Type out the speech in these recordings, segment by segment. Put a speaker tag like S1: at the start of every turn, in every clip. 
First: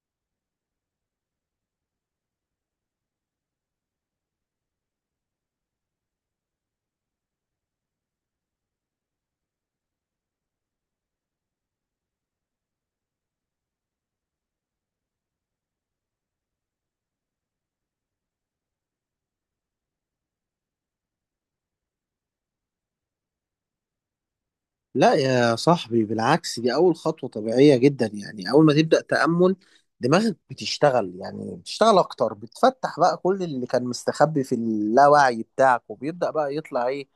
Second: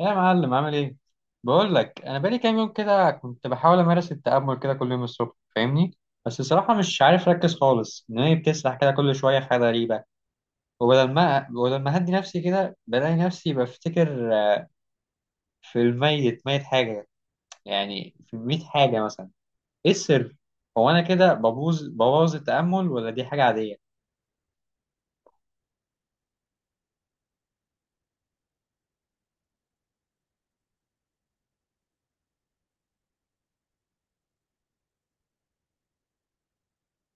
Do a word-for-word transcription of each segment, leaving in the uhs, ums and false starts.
S1: يا معلم، عامل ايه؟ بقول لك انا بقالي كام يوم كده كنت بحاول امارس التأمل كده كل يوم الصبح، فاهمني؟ بس الصراحة مش عارف اركز خالص، دماغي بتسرح كده كل شوية في حاجة غريبة. وبدل ما بدل ما اهدي نفسي كده بلاقي نفسي بفتكر آه، في الميت ميت حاجة، يعني في ميت حاجة مثلا. ايه السر؟ هو انا كده ببوظ ببوظ التأمل ولا دي حاجة عادية؟
S2: لا يا صاحبي، بالعكس دي أول خطوة طبيعية جدا. يعني أول ما تبدأ تأمل دماغك بتشتغل، يعني بتشتغل أكتر، بتفتح بقى كل اللي كان مستخبي في اللاوعي بتاعك وبيبدأ بقى يطلع إيه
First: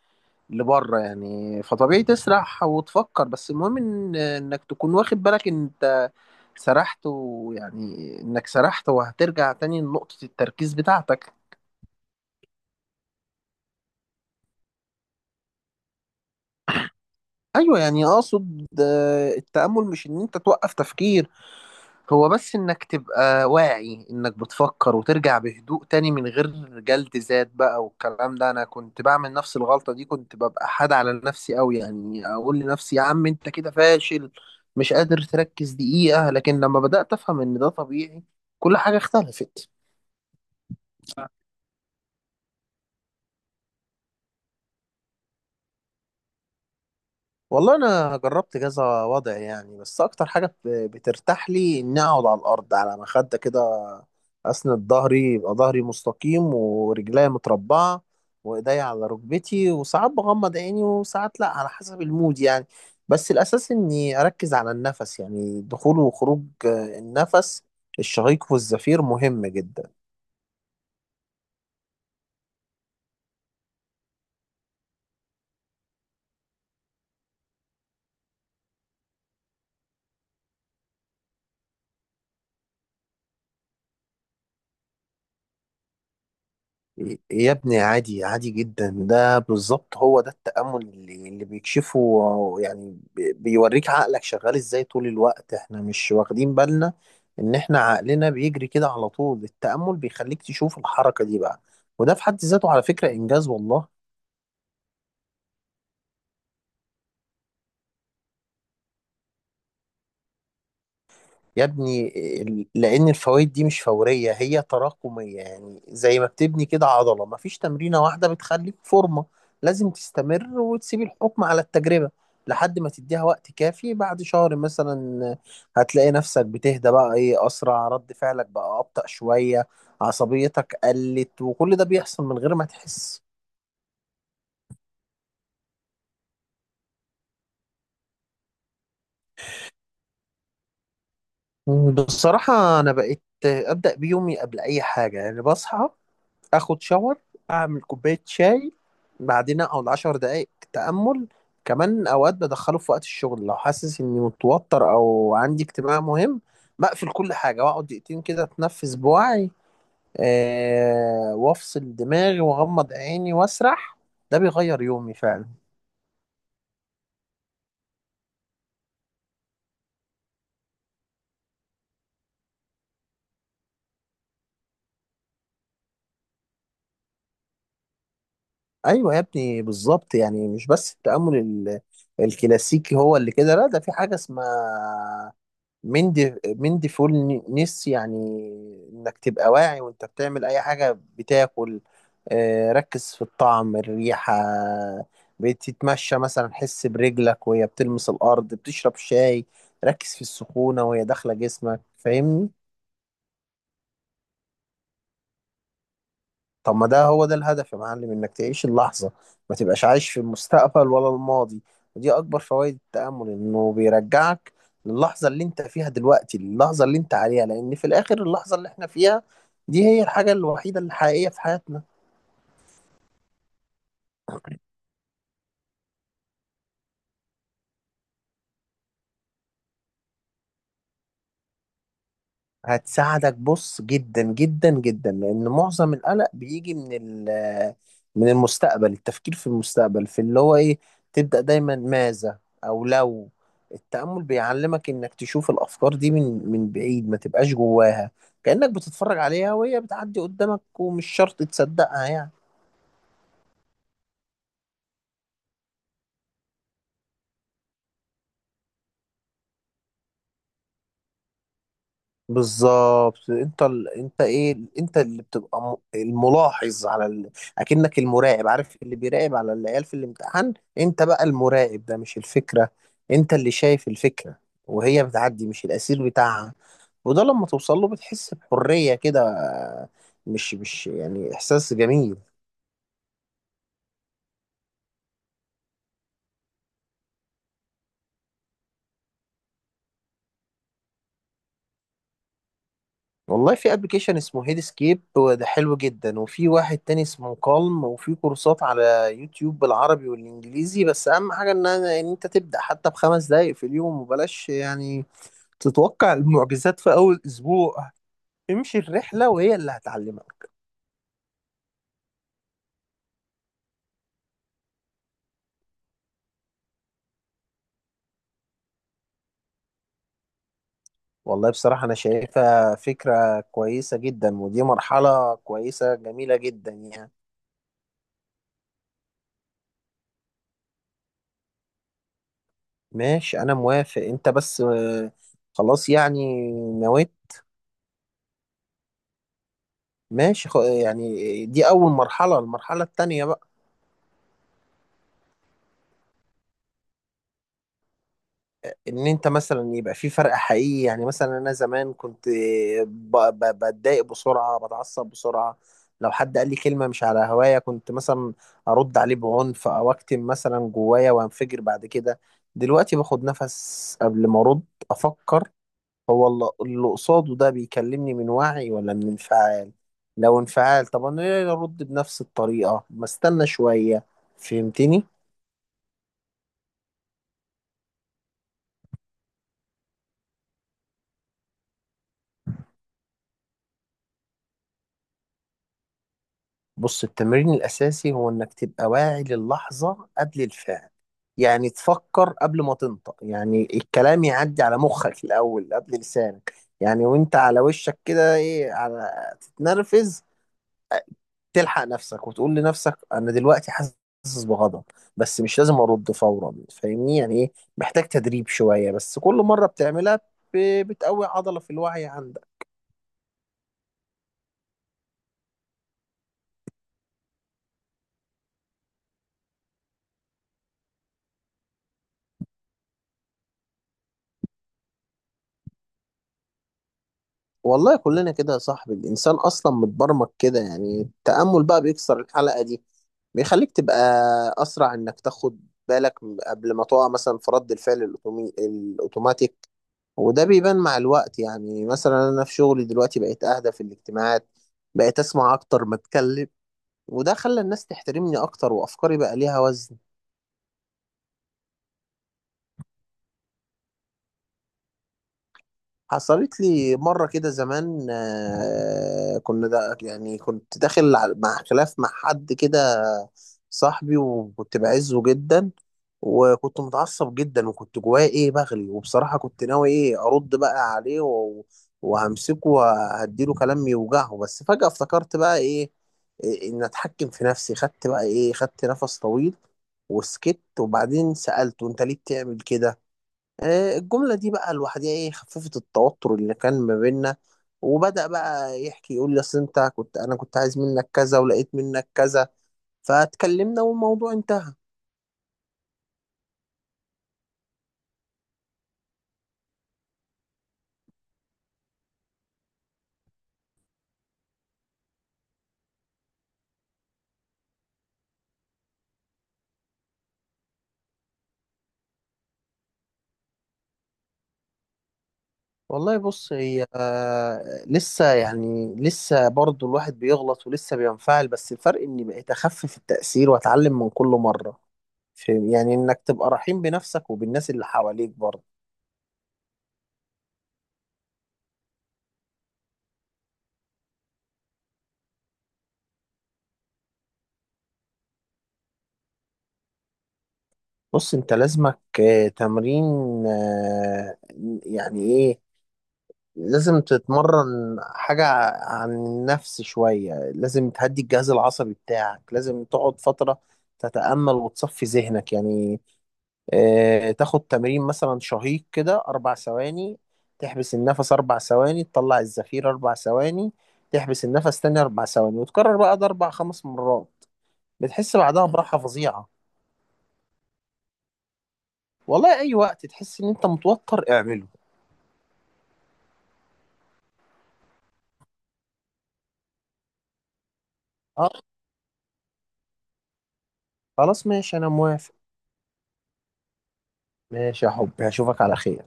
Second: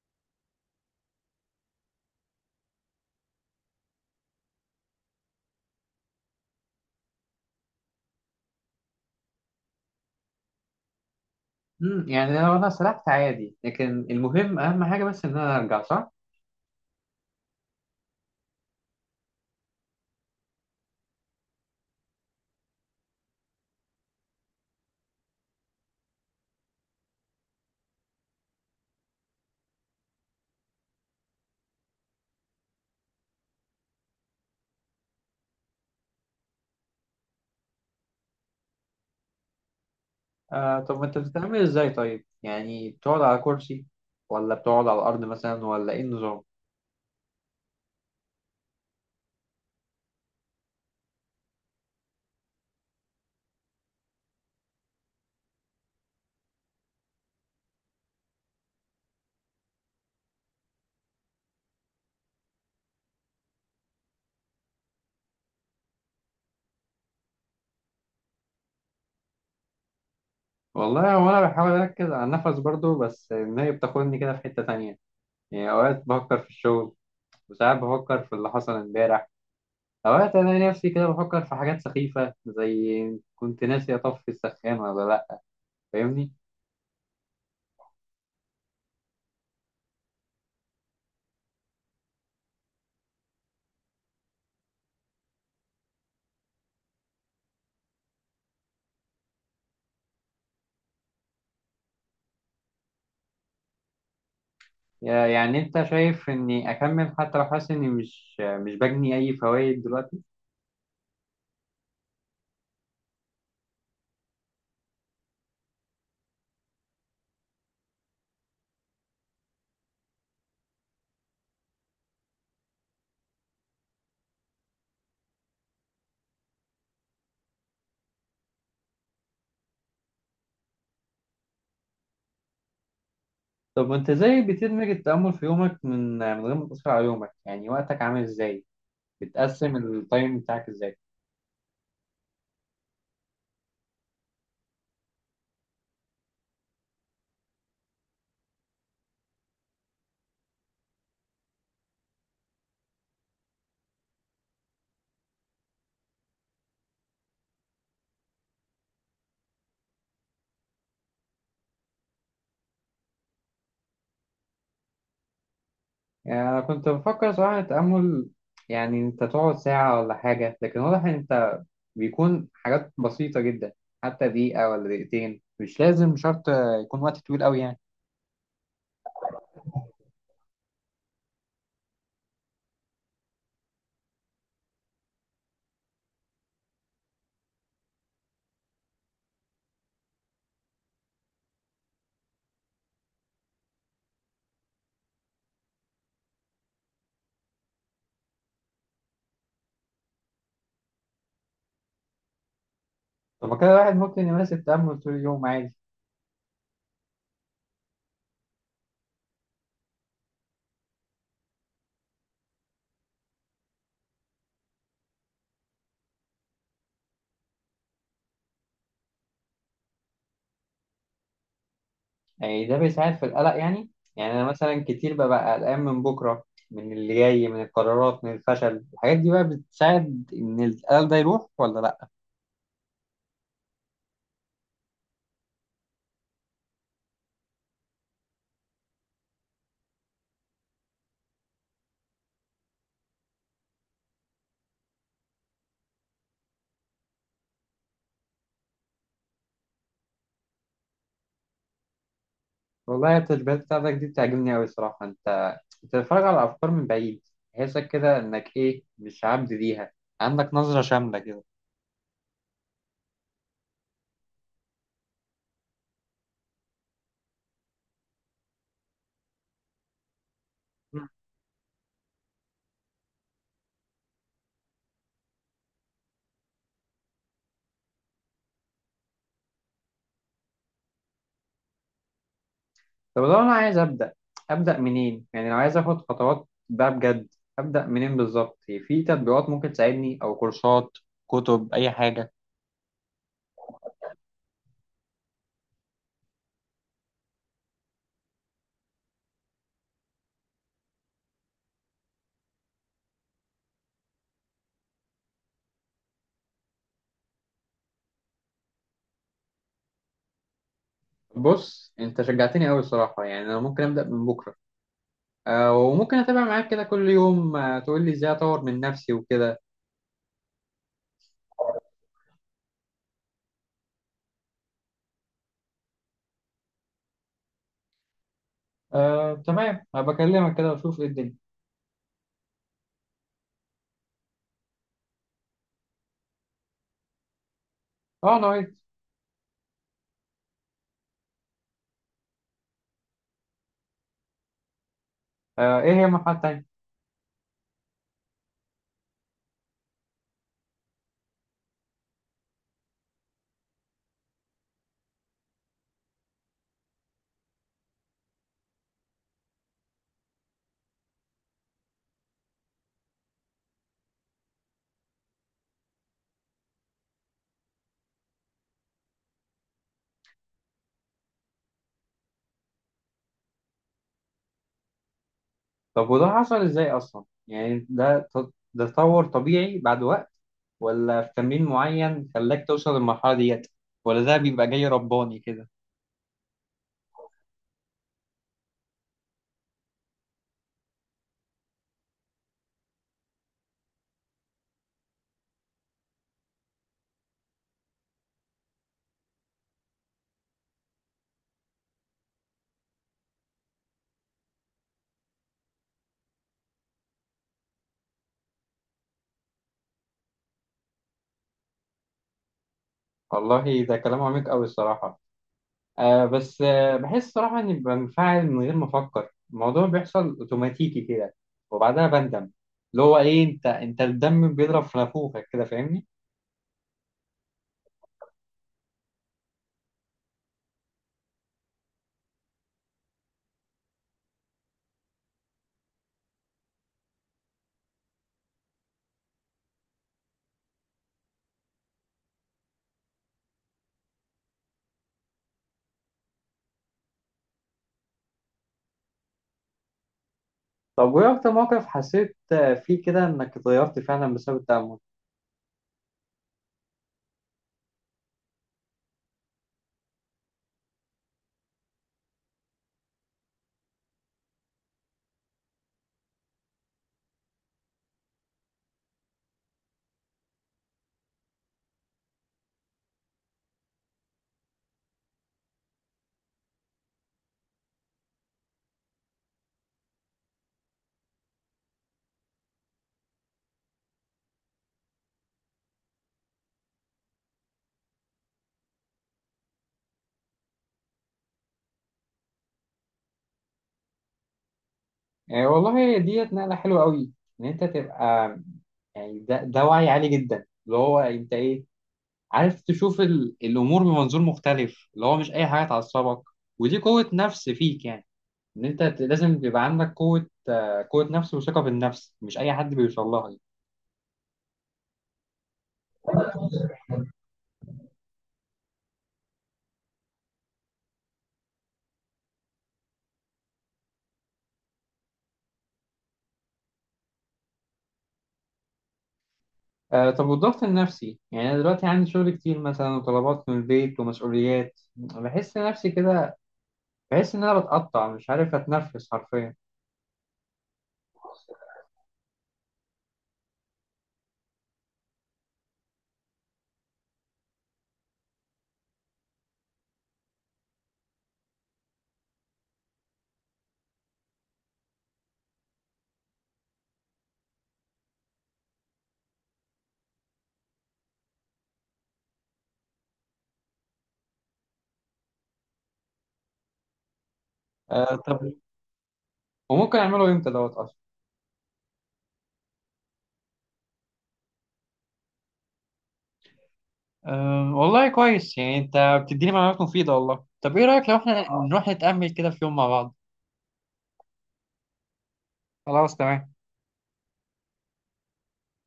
S2: لبره. يعني فطبيعي تسرح وتفكر، بس المهم إن إنك تكون واخد بالك إن أنت سرحت، ويعني إنك سرحت وهترجع تاني لنقطة التركيز بتاعتك.
S1: امم يعني لو انا سرحت عادي، لكن المهم، اهم حاجه بس ان انا ارجع صح.
S2: أيوه، يعني أقصد آه، التأمل مش إن أنت توقف تفكير. هو بس انك تبقى واعي انك بتفكر وترجع بهدوء تاني من غير جلد ذات بقى والكلام ده. انا كنت بعمل نفس الغلطة دي، كنت ببقى حاد على نفسي قوي. يعني اقول لنفسي يا عم انت كده فاشل، مش قادر تركز دقيقة. لكن لما بدأت افهم ان ده طبيعي كل حاجة اختلفت.
S1: آه طب، انت بتتعامل ازاي؟ طيب يعني بتقعد على كرسي ولا بتقعد على الارض مثلا، ولا ايه النظام؟
S2: والله انا جربت كذا وضع يعني، بس اكتر حاجه بت- بترتاح لي اني اقعد على الارض على مخده كده، اسند ظهري، يبقى ظهري مستقيم ورجليا متربعه وايديا على ركبتي. وساعات بغمض عيني وساعات لا، على حسب المود يعني. بس الاساس اني اركز على النفس، يعني دخول وخروج آه، النفس، الشهيق والزفير مهم جدا.
S1: والله هو انا بحاول اركز على النفس برضو، بس النهاية بتاخدني كده في حتة تانية. يعني اوقات بفكر في الشغل، وساعات بفكر في اللي حصل امبارح. اوقات انا نفسي كده بفكر في حاجات سخيفة زي كنت ناسي اطفي السخان ولا لا. فاهمني؟
S2: يا ابني عادي، عادي جدا. ده بالظبط هو ده التأمل اللي, اللي بيكشفه. يعني بي- بيوريك عقلك شغال ازاي طول الوقت. احنا مش واخدين بالنا ان احنا عقلنا بيجري كده على طول. التأمل بيخليك تشوف الحركة دي بقى، وده في حد ذاته على فكرة إنجاز والله.
S1: يا- يعني انت شايف اني اكمل حتى لو حاسس اني مش مش بجني اي فوائد دلوقتي؟
S2: يا ابني، ال- لان الفوائد دي مش فوريه، هي تراكميه. يعني زي ما بتبني كده عضله، مفيش تمرينه واحده بتخليك فورمه. لازم تستمر وتسيب الحكم على التجربه لحد ما تديها وقت كافي. بعد شهر مثلا هتلاقي نفسك بتهدى بقى، ايه، اسرع، رد فعلك بقى ابطأ شويه، عصبيتك قلت. وكل ده بيحصل من غير ما تحس.
S1: طب وانت ازاي بتدمج التأمل في يومك من من غير ما تأثر على يومك؟ يعني وقتك عامل ازاي؟ بتقسم التايم بتاعك ازاي؟
S2: بصراحه انا بقيت ابدأ بيومي قبل اي حاجه. يعني بصحى، اخد شاور، اعمل كوبايه شاي، بعدين اقعد عشر دقايق تامل. كمان اوقات بدخله في وقت الشغل، لو حاسس اني متوتر او عندي اجتماع مهم بقفل كل حاجه واقعد دقيقتين كده اتنفس بوعي، آه وافصل دماغي واغمض عيني واسرح. ده بيغير يومي فعلا.
S1: يعني انا كنت بفكر صراحة التأمل يعني انت تقعد ساعة ولا حاجة، لكن واضح ان انت بيكون حاجات بسيطة جدا، حتى دقيقة ولا دقيقتين، مش لازم شرط يكون وقت طويل قوي يعني.
S2: ايوه يا ابني بالظبط. يعني مش بس التامل ال- الكلاسيكي هو اللي كده، لا ده في حاجه اسمها من دي من ديفول نس يعني، انك تبقى واعي وانت بتعمل اي حاجة. بتاكل، آه، ركز في الطعم، الريحة. بتتمشى مثلا حس برجلك وهي بتلمس الارض. بتشرب شاي ركز في السخونة وهي داخلة جسمك. فاهمني؟
S1: طب ما كده الواحد ممكن يمارس التأمل طول اليوم عادي؟
S2: طب ما ده هو ده الهدف يا معلم، انك تعيش اللحظة، ما تبقاش عايش في المستقبل ولا الماضي. ودي اكبر فوائد التأمل، انه بيرجعك للحظة اللي انت فيها دلوقتي، اللحظة اللي انت عليها، لان في الاخر اللحظة اللي احنا فيها دي هي الحاجة الوحيدة الحقيقية في حياتنا.
S1: يعني ده بيساعد في القلق يعني؟ يعني انا مثلا كتير ببقى قلقان من بكره، من اللي جاي، من القرارات، من الفشل. الحاجات دي بقى بتساعد ان القلق ده يروح ولا لا؟
S2: هتساعدك بص، جدا جدا جدا، لان معظم القلق بيجي من ال- من المستقبل، التفكير في المستقبل، في اللي هو ايه، تبدأ دايما ماذا او لو. التأمل بيعلمك انك تشوف الافكار دي من من بعيد، ما تبقاش جواها. كأنك بتتفرج عليها وهي بتعدي قدامك ومش شرط تصدقها يعني.
S1: والله التشبيهات بتاعتك دي بتعجبني قوي الصراحه. انت بتتفرج على الافكار من بعيد، تحسك كده انك ايه، مش عبد ليها. عندك نظره شامله كده.
S2: بالظبط. انت ال... انت ايه، انت اللي بتبقى م- الملاحظ على ال... اكنك المراقب. عارف اللي بيراقب على العيال في الامتحان؟ انت
S1: مم.
S2: بقى المراقب ده، مش الفكرة. انت اللي شايف الفكرة وهي بتعدي، مش الاسير بتاعها. وده لما توصل له بتحس بحرية كده. مش مش يعني احساس جميل.
S1: طب لو انا عايز ابدا، ابدا منين؟ يعني لو عايز اخد خطوات بقى بجد، ابدا منين بالظبط؟ في تطبيقات ممكن تساعدني او كورسات، كتب، اي حاجه؟
S2: والله في ابلكيشن اسمه هيد سكيب وده حلو جدا، وفي واحد تاني اسمه كالم، وفي كورسات على يوتيوب بالعربي والانجليزي. بس اهم حاجه ان أنا ان انت تبدا حتى بخمس دقايق في اليوم، وبلاش يعني تتوقع المعجزات في اول اسبوع. امشي الرحله وهي اللي هتعلمك.
S1: بص انت شجعتني قوي الصراحه، يعني انا ممكن ابدا من بكره. آه، وممكن اتابع معاك كده كل يوم، آه، تقول لي ازاي اطور من نفسي وكده.
S2: والله بصراحه انا شايفها فكره كويسه جدا، ودي مرحله كويسه جميله جدا يعني.
S1: آه، تمام، هبقى اكلمك كده واشوف ايه الدنيا.
S2: ماشي انا موافق، انت بس آه، خلاص يعني نويت.
S1: اه، انا وإنت.
S2: ماشي خ- يعني دي أول مرحلة. المرحلة التانية بقى
S1: آه، ايه هي المرحله التانيه؟
S2: إن أنت مثلا يبقى في فرق حقيقي. يعني مثلا أنا زمان كنت ب- ب- بتضايق بسرعة، بتعصب بسرعة. لو حد قال لي كلمة مش على هواية كنت مثلا أرد عليه بعنف، أو أكتم مثلا جوايا وأنفجر بعد كده. دلوقتي باخد نفس قبل ما أرد، أفكر، هو الل- اللي قصاده ده بيكلمني من وعي ولا من انفعال. لو انفعال طب أنا ليه أرد بنفس الطريقة؟ ما استنى شوية. فهمتني؟
S1: طب وده حصل ازاي اصلا؟ يعني ده ت- ده تطور طبيعي بعد وقت، ولا في تمرين معين خلاك توصل للمرحله ديت، ولا ده بيبقى جاي رباني كده؟
S2: بص التمرين الأساسي هو إنك تبقى واعي للحظة قبل الفعل. يعني تفكر قبل ما تنطق، يعني الكلام يعدي على مخك الأول قبل لسانك. يعني وأنت على وشك كده إيه، على تتنرفز، تلحق نفسك وتقول لنفسك أنا دلوقتي حاسس بغضب بس مش لازم أرد فورا. فاهمني؟ يعني إيه، محتاج تدريب شوية بس كل مرة بتعملها ب- بتقوي عضلة في الوعي عندك.
S1: والله ده كلام عميق قوي الصراحه. آه بس آه بحس صراحة إني بنفعل من غير ما أفكر، الموضوع بيحصل أوتوماتيكي كده وبعدها بندم. اللي هو إيه، أنت أنت الدم بيضرب في نافوخك كده، فاهمني؟
S2: والله كلنا كده يا صاحبي، الإنسان أصلا متبرمج كده. يعني التأمل بقى بيكسر الحلقة دي، بيخليك تبقى أسرع إنك تاخد بالك قبل ما تقع مثلا في رد الفعل الأوتومي... الأوتوماتيك. وده بيبان مع الوقت. يعني مثلا أنا في شغلي دلوقتي بقيت أهدى في الاجتماعات، بقيت أسمع أكتر ما أتكلم. وده خلى الناس تحترمني أكتر، وأفكاري بقى ليها وزن.
S1: طب وإيه أكتر موقف حسيت آه، فيه كده إنك اتغيرت فعلا بسبب التأمل؟
S2: حصلت لي مرة كده زمان، آه، كنا دا يعني كنت داخل على- مع خلاف مع حد كده صاحبي وكنت بعزه جدا. وكنت متعصب جدا وكنت جوايا ايه بغلي. وبصراحة كنت ناوي ايه ارد بقى عليه و- وهمسكه وهديله كلام يوجعه. بس فجأة افتكرت بقى ايه، إيه، ان اتحكم في نفسي. خدت بقى ايه، خدت نفس طويل وسكت. وبعدين سألته انت ليه بتعمل كده. آه، الجملة دي بقى لوحدها ايه خففت التوتر اللي كان ما بيننا. وبدأ بقى يحكي يقول لي اصل انت كنت، انا كنت عايز منك كذا ولقيت منك كذا. فاتكلمنا والموضوع انتهى.
S1: يعني والله ديت نقلة حلوة أوي. إن أنت تبقى، يعني ده, ده وعي عالي جدا، اللي هو أنت إيه، عارف تشوف ال... الأمور بمنظور مختلف، اللي هو مش أي حاجة تعصبك. ودي قوة نفس فيك يعني. إن أنت ت- لازم يبقى عندك قوة، قوة نفس وثقة في النفس، مش أي حد بيوصل لها دي.
S2: والله بص هي آه، لسه يعني، لسه برضو الواحد بيغلط ولسه بينفعل. بس الفرق اني بقيت اخفف التأثير واتعلم من كل مرة. فاهم؟ يعني انك تبقى رحيم بنفسك وبالناس اللي حواليك برضو.
S1: آه طب، والضغط النفسي؟ يعني أنا دلوقتي عندي شغل كتير مثلا، وطلبات من البيت ومسؤوليات، بحس نفسي كده، بحس إن أنا بتقطع، مش عارف أتنفس حرفيا.
S2: بص انت لازمك آه، تمرين. آه، يعني ايه، لازم تتمرن حاجة عن النفس شوية. لازم تهدي الجهاز العصبي بتاعك. لازم تقعد فترة تتأمل وتصفي ذهنك يعني. آه، تاخد تمرين مثلا شهيق كده أربع ثواني، تحبس النفس أربع ثواني، تطلع الزفير أربع ثواني، تحبس النفس تاني أربع ثواني. وتكرر بقى ده أربع خمس مرات بتحس
S1: آه
S2: بعدها
S1: طب،
S2: براحة فظيعة.
S1: وممكن أعمله إمتى دوت أصلا؟
S2: والله أي وقت تحس إن أنت متوتر اعمله.
S1: أه والله كويس، يعني أنت بتديني معلومات مفيدة والله. طب إيه رأيك لو
S2: أه
S1: إحنا نروح نتأمل كده في يوم مع بعض؟
S2: خلاص ماشي أنا موافق.
S1: خلاص، تمام.
S2: ماشي يا حبي هشوفك على خير.